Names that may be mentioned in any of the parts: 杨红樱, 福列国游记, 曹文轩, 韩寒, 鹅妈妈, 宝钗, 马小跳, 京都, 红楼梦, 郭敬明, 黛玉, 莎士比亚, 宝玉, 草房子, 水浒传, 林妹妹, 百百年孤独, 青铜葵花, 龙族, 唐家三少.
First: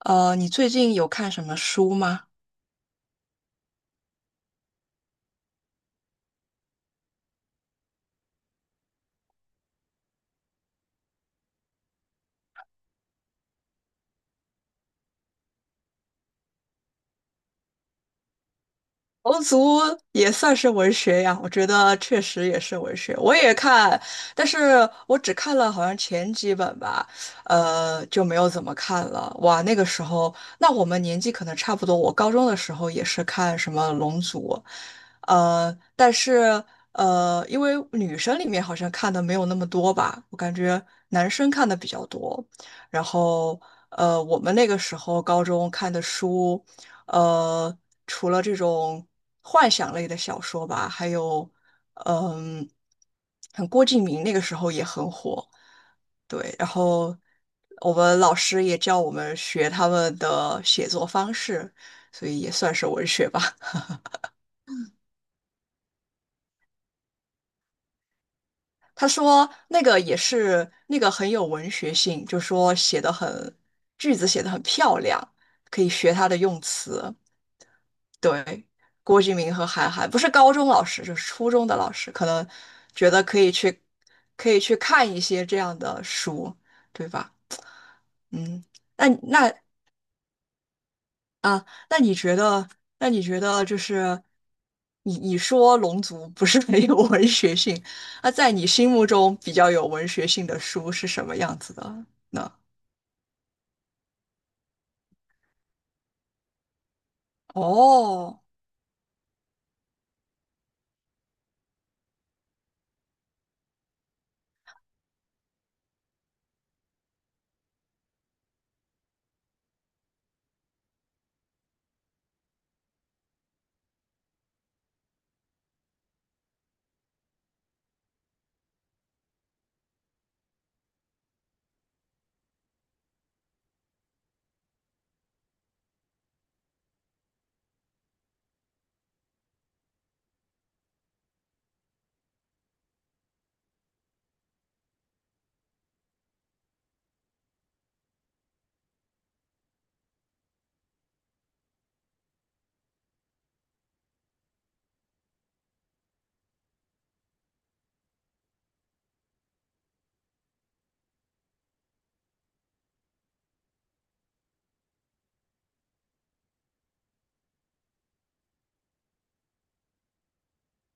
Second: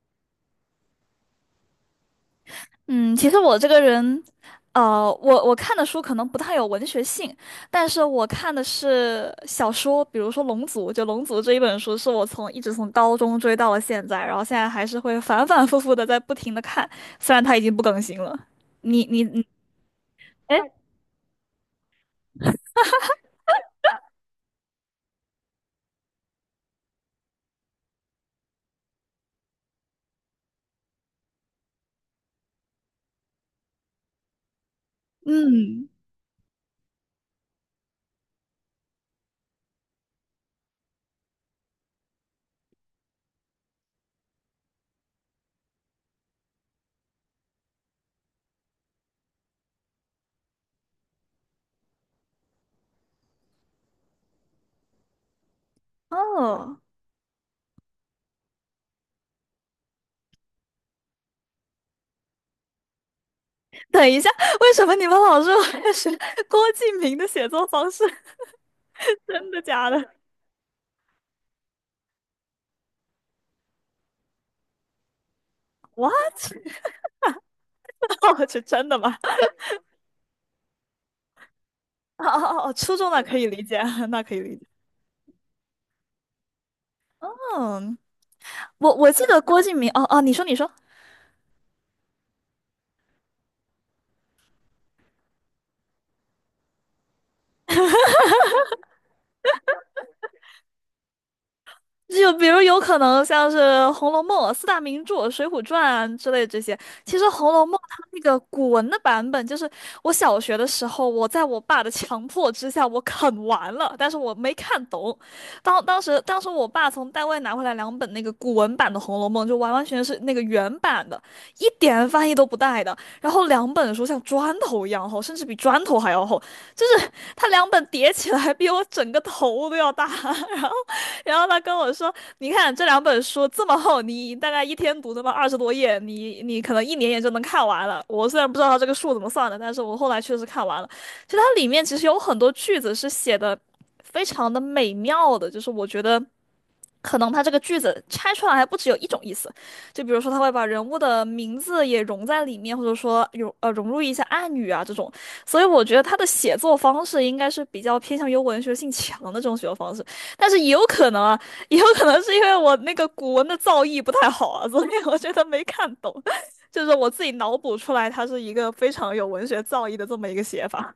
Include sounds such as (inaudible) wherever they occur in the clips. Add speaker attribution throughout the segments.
Speaker 1: 你最近有看什么书吗？
Speaker 2: 嗯，其实我这个人，我看的书可能不太有文学性，但是我看的是小说，比如说《龙族》，就《龙族》这一本书，是我从一直从高中追到了现在，然后现在还是会反反复复的在不停的看，虽然它已经不更新了。你你
Speaker 1: 龙
Speaker 2: 你，
Speaker 1: 族也算是文学呀，我觉得确实也是文学。我也看，但是我只看了好像前几本吧，就没有怎么看了。哇，那个时候，那我们年纪可能差不多。我高中的时候也是看什么龙族，呃，
Speaker 2: 嗯，
Speaker 1: 但是呃，因为女生里面好像看的没有那么多吧，我感觉男生看的比较多。然后，我们那个时候高中看的书。呃，除了这种幻想类的小说吧，还有嗯，像郭敬明那个时候也很火，对，然
Speaker 2: 哦，
Speaker 1: 后我们老师也教我们学他们的写作方式，所以也算是文学吧。
Speaker 2: 等一下，为什么你们老说我也是郭敬明的写作方式？
Speaker 1: (laughs) 他
Speaker 2: (laughs)
Speaker 1: 说
Speaker 2: 真的
Speaker 1: 那
Speaker 2: 假
Speaker 1: 个
Speaker 2: 的？
Speaker 1: 也是那个很有文学性，就说写的很，句子写的很漂亮，可以
Speaker 2: 哇
Speaker 1: 学他的用词。
Speaker 2: 哦，这
Speaker 1: 对，
Speaker 2: 真的吗？
Speaker 1: 郭敬明和韩寒，不是高中老师，就是初中的老师，
Speaker 2: (laughs) 哦
Speaker 1: 可
Speaker 2: 哦
Speaker 1: 能
Speaker 2: 哦，哦初中
Speaker 1: 觉
Speaker 2: 那
Speaker 1: 得
Speaker 2: 可
Speaker 1: 可
Speaker 2: 以
Speaker 1: 以
Speaker 2: 理解，
Speaker 1: 去，
Speaker 2: (laughs) 那可以
Speaker 1: 可
Speaker 2: 理
Speaker 1: 以
Speaker 2: 解。
Speaker 1: 去看一些这样的书，对吧？
Speaker 2: 嗯。
Speaker 1: 嗯，
Speaker 2: 我
Speaker 1: 那
Speaker 2: 我记得
Speaker 1: 那
Speaker 2: 郭敬明，哦哦，你说你说，
Speaker 1: 啊，那你觉得，那你觉得就是你说《龙族》不是没有 (laughs) 文学性，那在你心目中比较有文学性的书是什么样子的
Speaker 2: 就比
Speaker 1: 呢？
Speaker 2: 如有可能像是《红楼梦》四大名著《水浒传》之类这些。其实《红楼梦》它那个
Speaker 1: 哦
Speaker 2: 古文的版本，就是我小学的时候，我在我爸的强迫之下，我啃完了，但是我没看懂。当时我爸从单位拿回来两本那个古文版的《红楼梦》，就完完全全是那个原版的，一点翻译都不带的。然后两本书像砖头一样厚，甚至比砖头还要厚，就是它两本叠起来比我整个头都要大。(laughs) 然后。然后他跟我说："你看这两本书这么厚，你大概一天读他妈二十多页，你可能一年也就能看完了。"我虽然不知道他这个数怎么算的，但是我后来确实看完了。其实它里面其实有很多句子是写的非常的美妙的，就是我觉得。可能他这个句子拆出来还不只有一种意思，就比如说他会把人物的名字也融在里面，或者说有融入一些暗语啊这种，所以我觉得他的写作方式应该是比较偏向于文学性强的这种写作方式。但是也有可能啊，也有可能是因为我那个古文的造诣不太好啊，(laughs) 所以我觉得没看懂，(laughs) 就是我自己脑补出来，它是一个非常有文学造诣的这么一个写法。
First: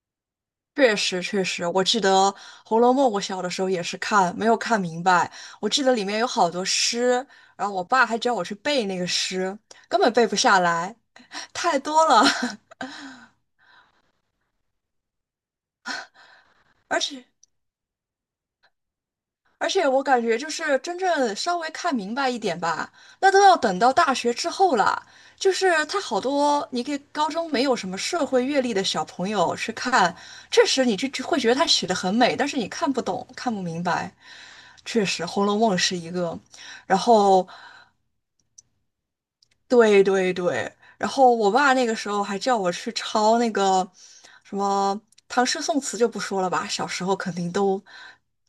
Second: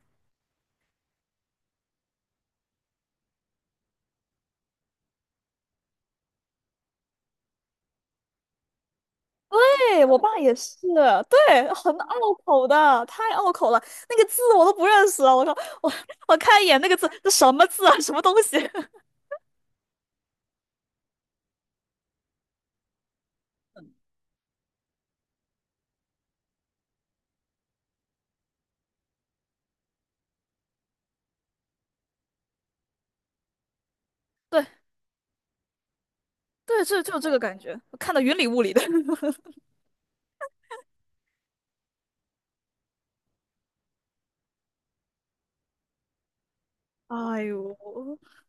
Speaker 1: 确实，确实，我记得《红楼梦》，我小的时候也是看，没有看明白。我记得里面有好多诗，然后我爸还教我去背那个诗，根
Speaker 2: 对，
Speaker 1: 本
Speaker 2: 我
Speaker 1: 背不
Speaker 2: 爸也
Speaker 1: 下
Speaker 2: 是，
Speaker 1: 来，
Speaker 2: 对，
Speaker 1: 太
Speaker 2: 很拗
Speaker 1: 多了。
Speaker 2: 口
Speaker 1: (laughs)
Speaker 2: 的，太拗口了，那个字我都不认识啊！我说 (laughs) 我我看一眼那个
Speaker 1: 而
Speaker 2: 字，
Speaker 1: 且，
Speaker 2: 这什么字啊？什么东西？(laughs)
Speaker 1: 而且我感觉就是真正稍微看明白一点吧，那都要等到大学之后了。就是他好多你给高中没有什么社会阅历的小朋友去看，确实你就会觉得他写的很美，但是你看不懂，看不明白。
Speaker 2: 对
Speaker 1: 确实，《红楼梦》是一个，
Speaker 2: 对，
Speaker 1: 然
Speaker 2: 这就这个
Speaker 1: 后
Speaker 2: 感觉，我看得云里雾里的。(laughs)
Speaker 1: 对对对，然后我爸那个时候还叫我去抄那个什么唐诗宋词就不说了吧，小时候肯
Speaker 2: 哎
Speaker 1: 定
Speaker 2: 呦，
Speaker 1: 都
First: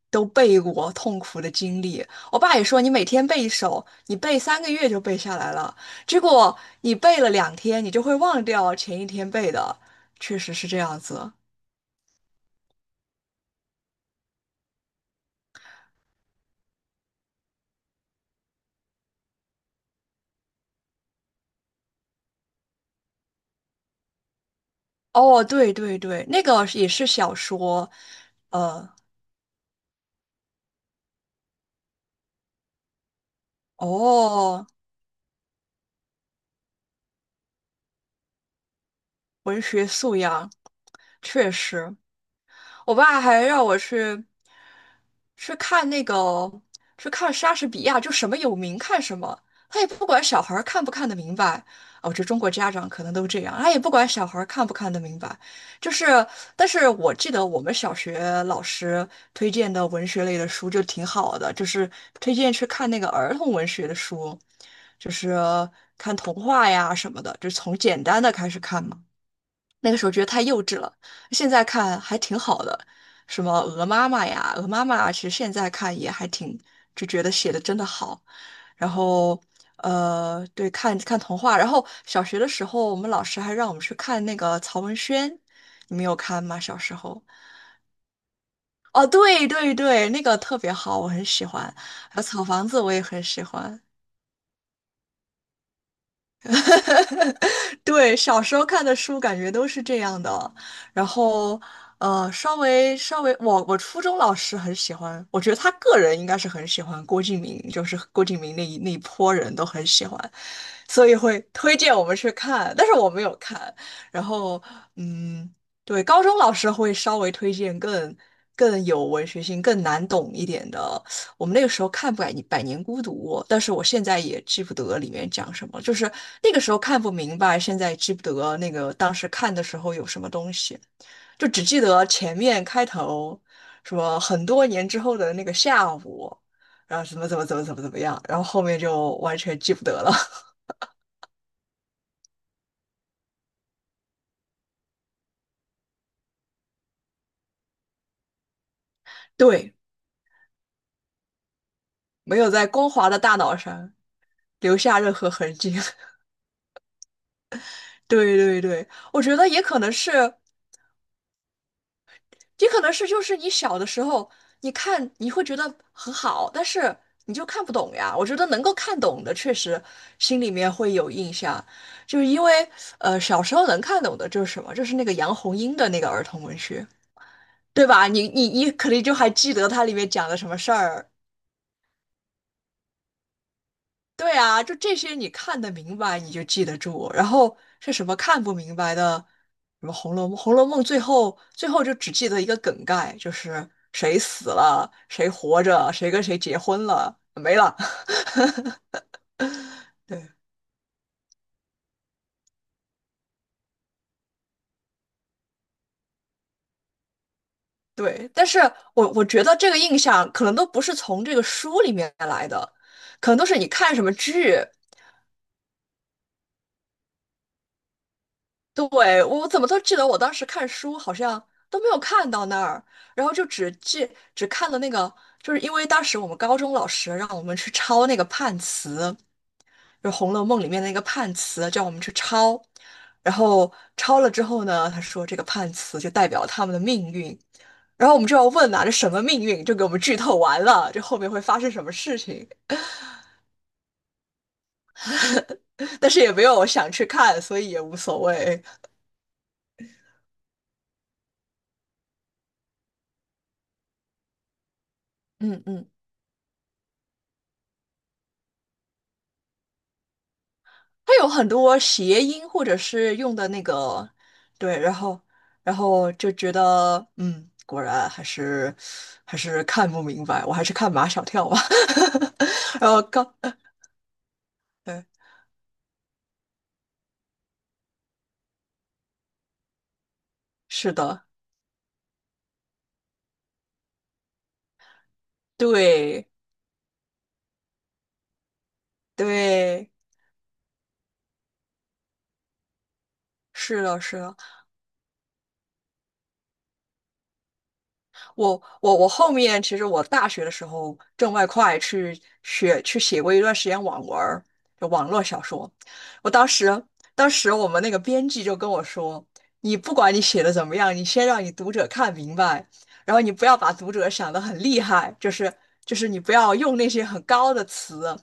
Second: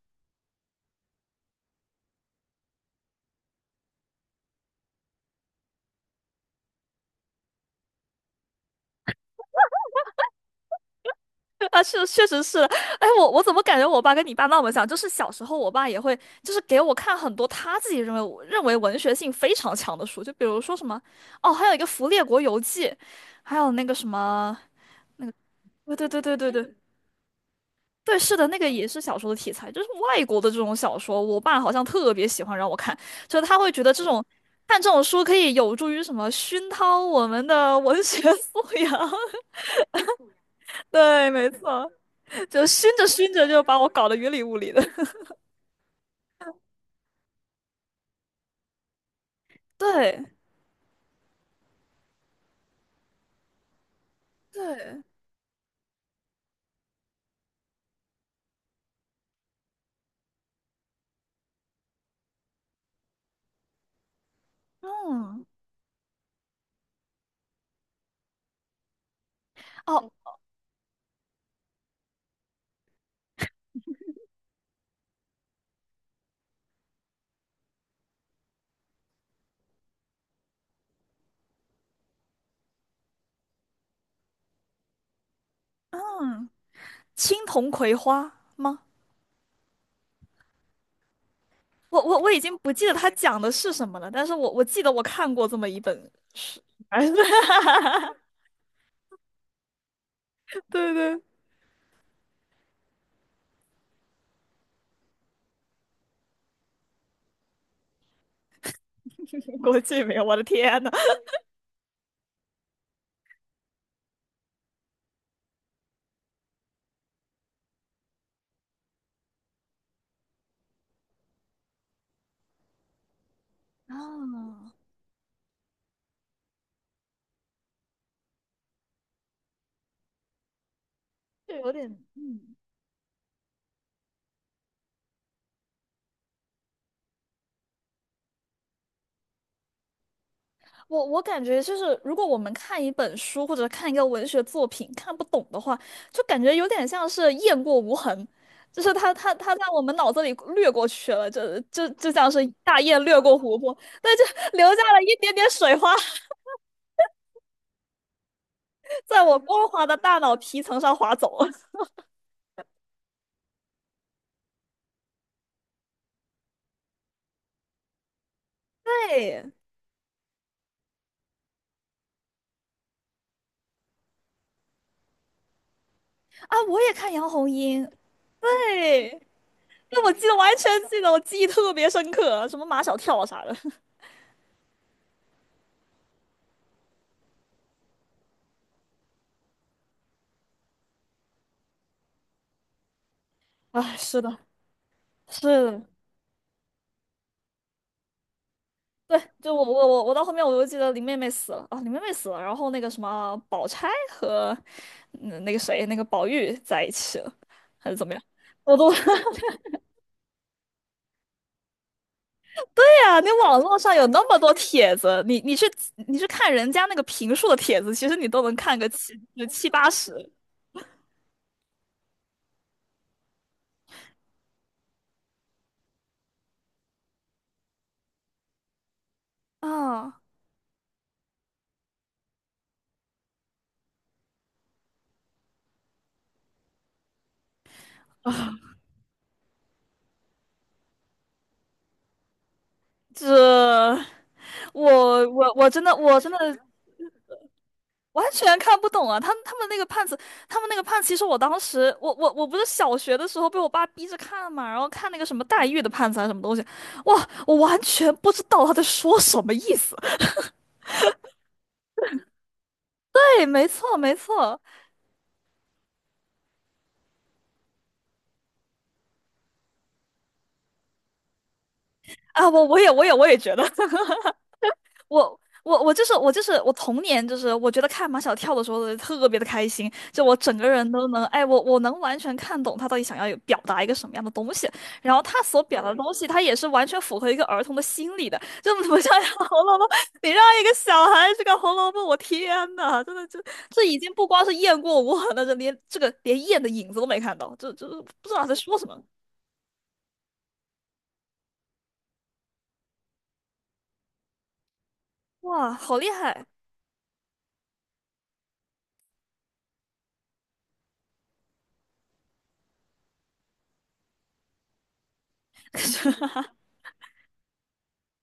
Speaker 1: 都背过痛苦的经历。我爸也说你每天背一首，你背3个月就背下来了，结果你背了2天，你就会忘掉前1天背的，确实是这样子。
Speaker 2: 啊，是，确实是。哎，我怎么感觉我爸跟你爸那么像？就是小时候，我爸也会，就是给我看很多他自己认为文学性非常强的书，就比如说什么，哦，还有一个《福列国游记》，还有那个什么，
Speaker 1: 哦，对
Speaker 2: 对
Speaker 1: 对
Speaker 2: 对对
Speaker 1: 对，
Speaker 2: 对
Speaker 1: 那
Speaker 2: 对
Speaker 1: 个
Speaker 2: 对，
Speaker 1: 也是小说，
Speaker 2: 对，是的，那个也
Speaker 1: 呃，
Speaker 2: 是小说的题材，就是外国的这种小说，我爸好像特别喜欢让我看，就是他会觉得这种
Speaker 1: 哦，
Speaker 2: 看这种书可以有助于什么熏陶我们的文学素养。(laughs)
Speaker 1: 文学素养
Speaker 2: 对，没
Speaker 1: 确
Speaker 2: 错，
Speaker 1: 实。
Speaker 2: 就熏
Speaker 1: 我
Speaker 2: 着
Speaker 1: 爸
Speaker 2: 熏
Speaker 1: 还
Speaker 2: 着就
Speaker 1: 让我
Speaker 2: 把我搞得
Speaker 1: 去
Speaker 2: 云里雾里的。
Speaker 1: 去看那个去看莎士比亚，就什么有名看什么，他也不
Speaker 2: 对
Speaker 1: 管小孩儿看不看得明白。哦，这中国家长可能都这样，他也不管小孩儿看不看得
Speaker 2: 对，
Speaker 1: 明白。就是，但是我记得我们小学老师推荐的文学类的书就挺好的，就是推荐去看那个儿童文学的书，就是
Speaker 2: 嗯，
Speaker 1: 看童话呀什么的，就从简单的开始看嘛。那个
Speaker 2: 哦，
Speaker 1: 时候觉得太幼稚了，现在看还挺好的，什么鹅妈妈呀，鹅妈妈其实现在看也还挺，就觉得写的真的好。然后，对，看看童话。然后小学的时候，我们老师还让我们去看那个曹文轩，你们有看吗？小时候？
Speaker 2: 青铜葵花吗？
Speaker 1: 哦，对对对，那个特别好，我很喜欢。
Speaker 2: 我我
Speaker 1: 还有
Speaker 2: 我已
Speaker 1: 草
Speaker 2: 经
Speaker 1: 房
Speaker 2: 不
Speaker 1: 子，
Speaker 2: 记
Speaker 1: 我
Speaker 2: 得
Speaker 1: 也
Speaker 2: 它
Speaker 1: 很
Speaker 2: 讲
Speaker 1: 喜
Speaker 2: 的是
Speaker 1: 欢。
Speaker 2: 什么了，但是我记得我看过这么一本书，(laughs) 哎，
Speaker 1: (laughs) 对，小时候看的书感觉都是这样的，
Speaker 2: 对对
Speaker 1: 然
Speaker 2: 对，
Speaker 1: 后稍微稍微，我初中老师很喜欢，我觉得他个人应该是很喜欢郭敬明，就是郭敬明那一波人
Speaker 2: (laughs)
Speaker 1: 都
Speaker 2: 国
Speaker 1: 很
Speaker 2: 际
Speaker 1: 喜欢，
Speaker 2: 名，我的天呐，
Speaker 1: 所以会推荐我们去看，但是我没有看。然后，嗯，对，高中老师会稍微推荐更更有文学性、更难懂一点的。我们那个时候看《百年孤独》，但是我现在也记
Speaker 2: 啊，
Speaker 1: 不得里面讲什么，就是那个时候看不明白，现在记不得那个当时看的时候有什么东西，就
Speaker 2: 就
Speaker 1: 只
Speaker 2: 有
Speaker 1: 记
Speaker 2: 点，
Speaker 1: 得前
Speaker 2: 嗯。
Speaker 1: 面开头，什么很多年之后的那个下午，然后什么怎么怎么怎么怎么样，然后后面就完全记不得了。(laughs)
Speaker 2: 我感觉就是，如果我们看一本书或者看一个文学作品看不懂的话，就感觉有点像是雁过无痕，就是它在
Speaker 1: 对，
Speaker 2: 我们脑子里掠过去了，就像
Speaker 1: 没
Speaker 2: 是
Speaker 1: 有在
Speaker 2: 大
Speaker 1: 光
Speaker 2: 雁
Speaker 1: 滑的
Speaker 2: 掠
Speaker 1: 大
Speaker 2: 过
Speaker 1: 脑
Speaker 2: 湖泊，
Speaker 1: 上
Speaker 2: 但就留
Speaker 1: 留
Speaker 2: 下
Speaker 1: 下
Speaker 2: 了
Speaker 1: 任
Speaker 2: 一
Speaker 1: 何
Speaker 2: 点点
Speaker 1: 痕迹。
Speaker 2: 水花，
Speaker 1: (laughs)
Speaker 2: (laughs)
Speaker 1: 对对对，
Speaker 2: 在
Speaker 1: 我觉
Speaker 2: 我
Speaker 1: 得也
Speaker 2: 光
Speaker 1: 可
Speaker 2: 滑
Speaker 1: 能
Speaker 2: 的
Speaker 1: 是，
Speaker 2: 大脑皮层上划走。(laughs)
Speaker 1: 也可能是，就是你小的时候，你看你会觉得很好，但是你就看不懂呀。我觉得能够看懂的，
Speaker 2: 对，
Speaker 1: 确实心里面会有印象，就是因为小时候能看懂的就是什么，就是那个杨红樱的那个儿童
Speaker 2: 啊，
Speaker 1: 文
Speaker 2: 我
Speaker 1: 学，
Speaker 2: 也看杨红樱，
Speaker 1: 对吧？你肯定就
Speaker 2: 对，
Speaker 1: 还记得它里
Speaker 2: 那
Speaker 1: 面
Speaker 2: 我记
Speaker 1: 讲
Speaker 2: 得
Speaker 1: 的什
Speaker 2: 完
Speaker 1: 么事
Speaker 2: 全记
Speaker 1: 儿，
Speaker 2: 得，我记忆特别深刻，什么马小跳啥的。(laughs)
Speaker 1: 对啊，就这些你看得明白，你就记得住。然后是什么看不明白的，什么《红楼梦》，《红楼梦》最后最后就只记得一个梗概，就是
Speaker 2: 哎，
Speaker 1: 谁
Speaker 2: 是的，
Speaker 1: 死了，谁
Speaker 2: 是
Speaker 1: 活
Speaker 2: 的。
Speaker 1: 着，谁跟谁结婚了，没了。(laughs)
Speaker 2: 对，就我到
Speaker 1: 对
Speaker 2: 后面我就记得林妹妹死了啊，林妹妹死了，然后那个什么宝钗和嗯那个谁那个宝玉在一起了，还是怎么样？
Speaker 1: 对，但是
Speaker 2: 我都 (laughs)
Speaker 1: 我
Speaker 2: 对
Speaker 1: 我觉得这个印象可能都不是从这个书里面来的，
Speaker 2: 啊，你
Speaker 1: 可能都是
Speaker 2: 网
Speaker 1: 你
Speaker 2: 络
Speaker 1: 看
Speaker 2: 上
Speaker 1: 什
Speaker 2: 有
Speaker 1: 么
Speaker 2: 那么多
Speaker 1: 剧，
Speaker 2: 帖子，你去你去看人家那个评述的帖子，其实你都能看个七
Speaker 1: 对，
Speaker 2: 就
Speaker 1: 我怎么
Speaker 2: 七
Speaker 1: 都
Speaker 2: 八
Speaker 1: 记得
Speaker 2: 十
Speaker 1: 我当时看书好像都没有看到那儿，然后就只记只看了那个，就是因为当时我们高中老师让我们去抄那个判词，就是
Speaker 2: 啊。
Speaker 1: 红楼梦》里面的那个判词，叫我们去抄。然后抄了之后呢，他说这个判词就代表他们的命运，然后我们就要问啊，这什么命运？就给我们剧透完了，这后面会发生什么事情？
Speaker 2: 这我真的
Speaker 1: (laughs) 但
Speaker 2: 我
Speaker 1: 是
Speaker 2: 真
Speaker 1: 也
Speaker 2: 的
Speaker 1: 没有想去看，所以也无所
Speaker 2: 完全
Speaker 1: 谓。
Speaker 2: 看不懂啊！他们那个判词，他们那个判词，其实我当时，我不是小学的时候被我爸逼着看嘛，然后看那个什么
Speaker 1: 嗯
Speaker 2: 黛玉
Speaker 1: 嗯。
Speaker 2: 的判词还是什么东西，哇，我完全不知道他在说什么意思。
Speaker 1: 它有很多谐音或者是用
Speaker 2: 对，
Speaker 1: 的那
Speaker 2: 没错
Speaker 1: 个，
Speaker 2: 没错
Speaker 1: 对，然后然后就觉得，嗯，果然还是还是看不明白，我还是看马小跳吧。
Speaker 2: 啊，我
Speaker 1: (laughs)
Speaker 2: 也
Speaker 1: 然后
Speaker 2: 我也我
Speaker 1: 刚，
Speaker 2: 也觉得。
Speaker 1: 对，
Speaker 2: 我就是我就是我童年就是我觉得看马小跳的时候特别的开心，就我整个人
Speaker 1: 是
Speaker 2: 都能
Speaker 1: 的，
Speaker 2: 哎我能完全看懂他到底想要有表达一个什么样的东西，然后他所表达的东西，
Speaker 1: 对
Speaker 2: 他也是完全符合一个儿童的心理的，就不像《<laughs> 红楼梦》，
Speaker 1: 对，
Speaker 2: 你让一个小孩去看《红楼梦》，我天呐，真的就
Speaker 1: 是
Speaker 2: 这已
Speaker 1: 的，
Speaker 2: 经
Speaker 1: 是
Speaker 2: 不
Speaker 1: 的。
Speaker 2: 光是雁过无痕了，这连这个连雁的影子都没看到，这这不知道在
Speaker 1: 我
Speaker 2: 说什
Speaker 1: 我
Speaker 2: 么，
Speaker 1: 我后面其实我大学的时候挣外快去学去写过一段时间网文儿，就网络小说。
Speaker 2: 哇，好厉
Speaker 1: 我
Speaker 2: 害！
Speaker 1: 当时当时我们那个编辑就跟我说，你不管你写的怎么样，你先让你读者看明白，然后你不要把读者想得很厉害，就是就是你不
Speaker 2: (laughs)
Speaker 1: 要用那些很高的词，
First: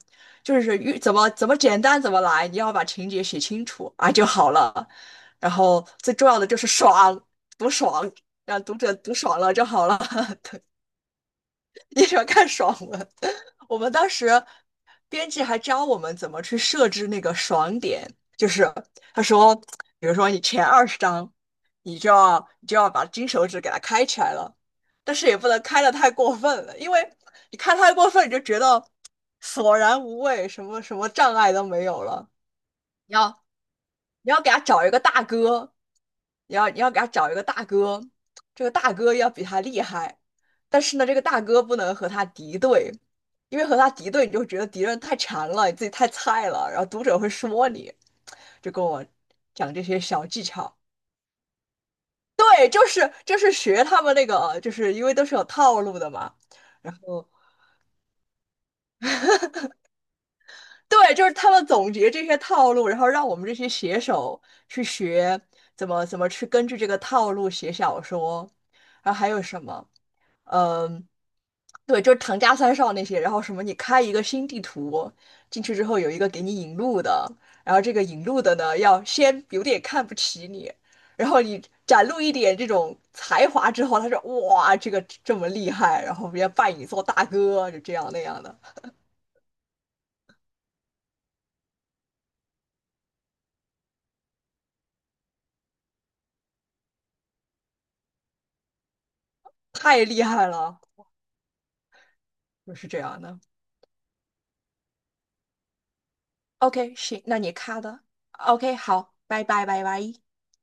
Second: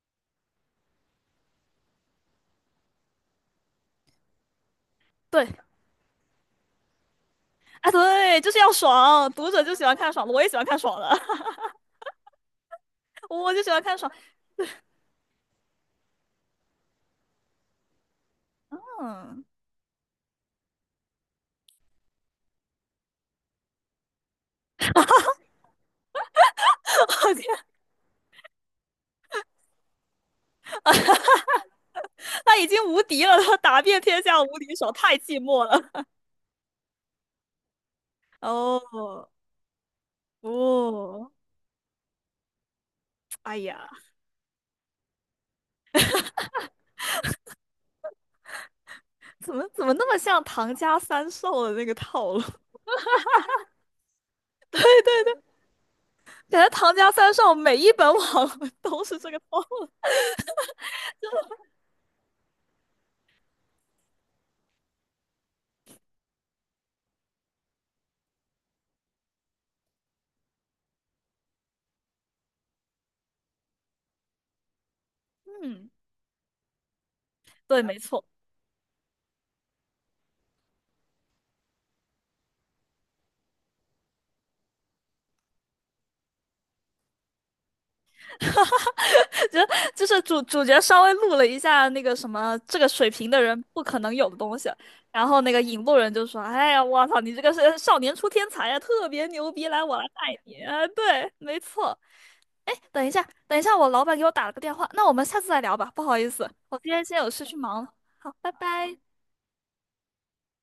Speaker 1: 就是越怎么怎么简单怎么来，你要把情节写清楚啊就好了。
Speaker 2: 对，
Speaker 1: 然后最重要的就是爽，多
Speaker 2: (laughs) 啊，
Speaker 1: 爽。
Speaker 2: 对，就是
Speaker 1: 让
Speaker 2: 要
Speaker 1: 读者读
Speaker 2: 爽，
Speaker 1: 爽
Speaker 2: 读
Speaker 1: 了
Speaker 2: 者
Speaker 1: 就
Speaker 2: 就喜
Speaker 1: 好
Speaker 2: 欢
Speaker 1: 了，
Speaker 2: 看爽的，我也喜欢看爽的，
Speaker 1: (laughs) 你喜欢看爽文。
Speaker 2: 我就
Speaker 1: (laughs)
Speaker 2: 喜
Speaker 1: 我
Speaker 2: 欢
Speaker 1: 们
Speaker 2: 看
Speaker 1: 当
Speaker 2: 爽。
Speaker 1: 时编辑还教我们怎么去设置那个爽点，就是他
Speaker 2: 嗯，
Speaker 1: 说，比如说你前20章，你就要把金手指给它开起来了，但是也不能开的太过分了，因为你
Speaker 2: (laughs)
Speaker 1: 开太过分，你就觉得索然无味，什么什么障碍都没有了。
Speaker 2: 他已经无
Speaker 1: 你
Speaker 2: 敌了，
Speaker 1: 要
Speaker 2: 他打遍天
Speaker 1: 你要
Speaker 2: 下无
Speaker 1: 给他
Speaker 2: 敌
Speaker 1: 找
Speaker 2: 手，
Speaker 1: 一个
Speaker 2: 太
Speaker 1: 大
Speaker 2: 寂寞
Speaker 1: 哥，
Speaker 2: 了。
Speaker 1: 你要给他找一个大哥，这个大哥
Speaker 2: 哦
Speaker 1: 要比他厉害，但是呢，这个
Speaker 2: 哦，
Speaker 1: 大哥不能和他敌对，
Speaker 2: 哎
Speaker 1: 因为和
Speaker 2: 呀，
Speaker 1: 他敌对，你就觉得敌人太馋了，你自己太菜了，然后读者会说你，就跟我
Speaker 2: 怎么
Speaker 1: 讲这
Speaker 2: 怎么
Speaker 1: 些
Speaker 2: 那么
Speaker 1: 小
Speaker 2: 像
Speaker 1: 技
Speaker 2: 唐
Speaker 1: 巧。
Speaker 2: 家三少的那个套路？(laughs)
Speaker 1: 对，就是就是学他们那个，就是因为都是有套路的嘛。
Speaker 2: 感觉唐
Speaker 1: 然
Speaker 2: 家
Speaker 1: 后。
Speaker 2: 三少每一本网 (laughs) 文都是这个套路。
Speaker 1: 对，就是他们总结这些套路，然后让我们这些写手去学怎么怎么去根据这个套路写小说，然后还有什么，嗯，对，就是唐家三少那些，然后什么你开一个新地图进去之
Speaker 2: 嗯，
Speaker 1: 后有一个给你引路的，然后
Speaker 2: 对，
Speaker 1: 这
Speaker 2: 没
Speaker 1: 个
Speaker 2: 错。
Speaker 1: 引路的呢要先有点看不起你，然后你展露一点这种才华之后，他说哇这个这么厉害，然后别人家拜你做大哥，就这样那样的，
Speaker 2: 就就是主角稍微录了一下那个什么这个水平的人不可能有的东西，然后那个引路人就说："哎呀，我操，你这个是少年出天才呀，特别牛逼，来，我来
Speaker 1: 太厉
Speaker 2: 带
Speaker 1: 害
Speaker 2: 你。"
Speaker 1: 了，
Speaker 2: 啊，对，没错。
Speaker 1: 就是这
Speaker 2: 等一
Speaker 1: 样
Speaker 2: 下，
Speaker 1: 的。
Speaker 2: 等一下，我老板给我打了个电话，那我们下次再聊吧，不好意思，我今
Speaker 1: OK,
Speaker 2: 天先
Speaker 1: 行，
Speaker 2: 有
Speaker 1: 那
Speaker 2: 事
Speaker 1: 你
Speaker 2: 去
Speaker 1: 卡
Speaker 2: 忙了。
Speaker 1: 的。
Speaker 2: 好，拜
Speaker 1: OK,
Speaker 2: 拜。
Speaker 1: 好，拜拜，拜拜。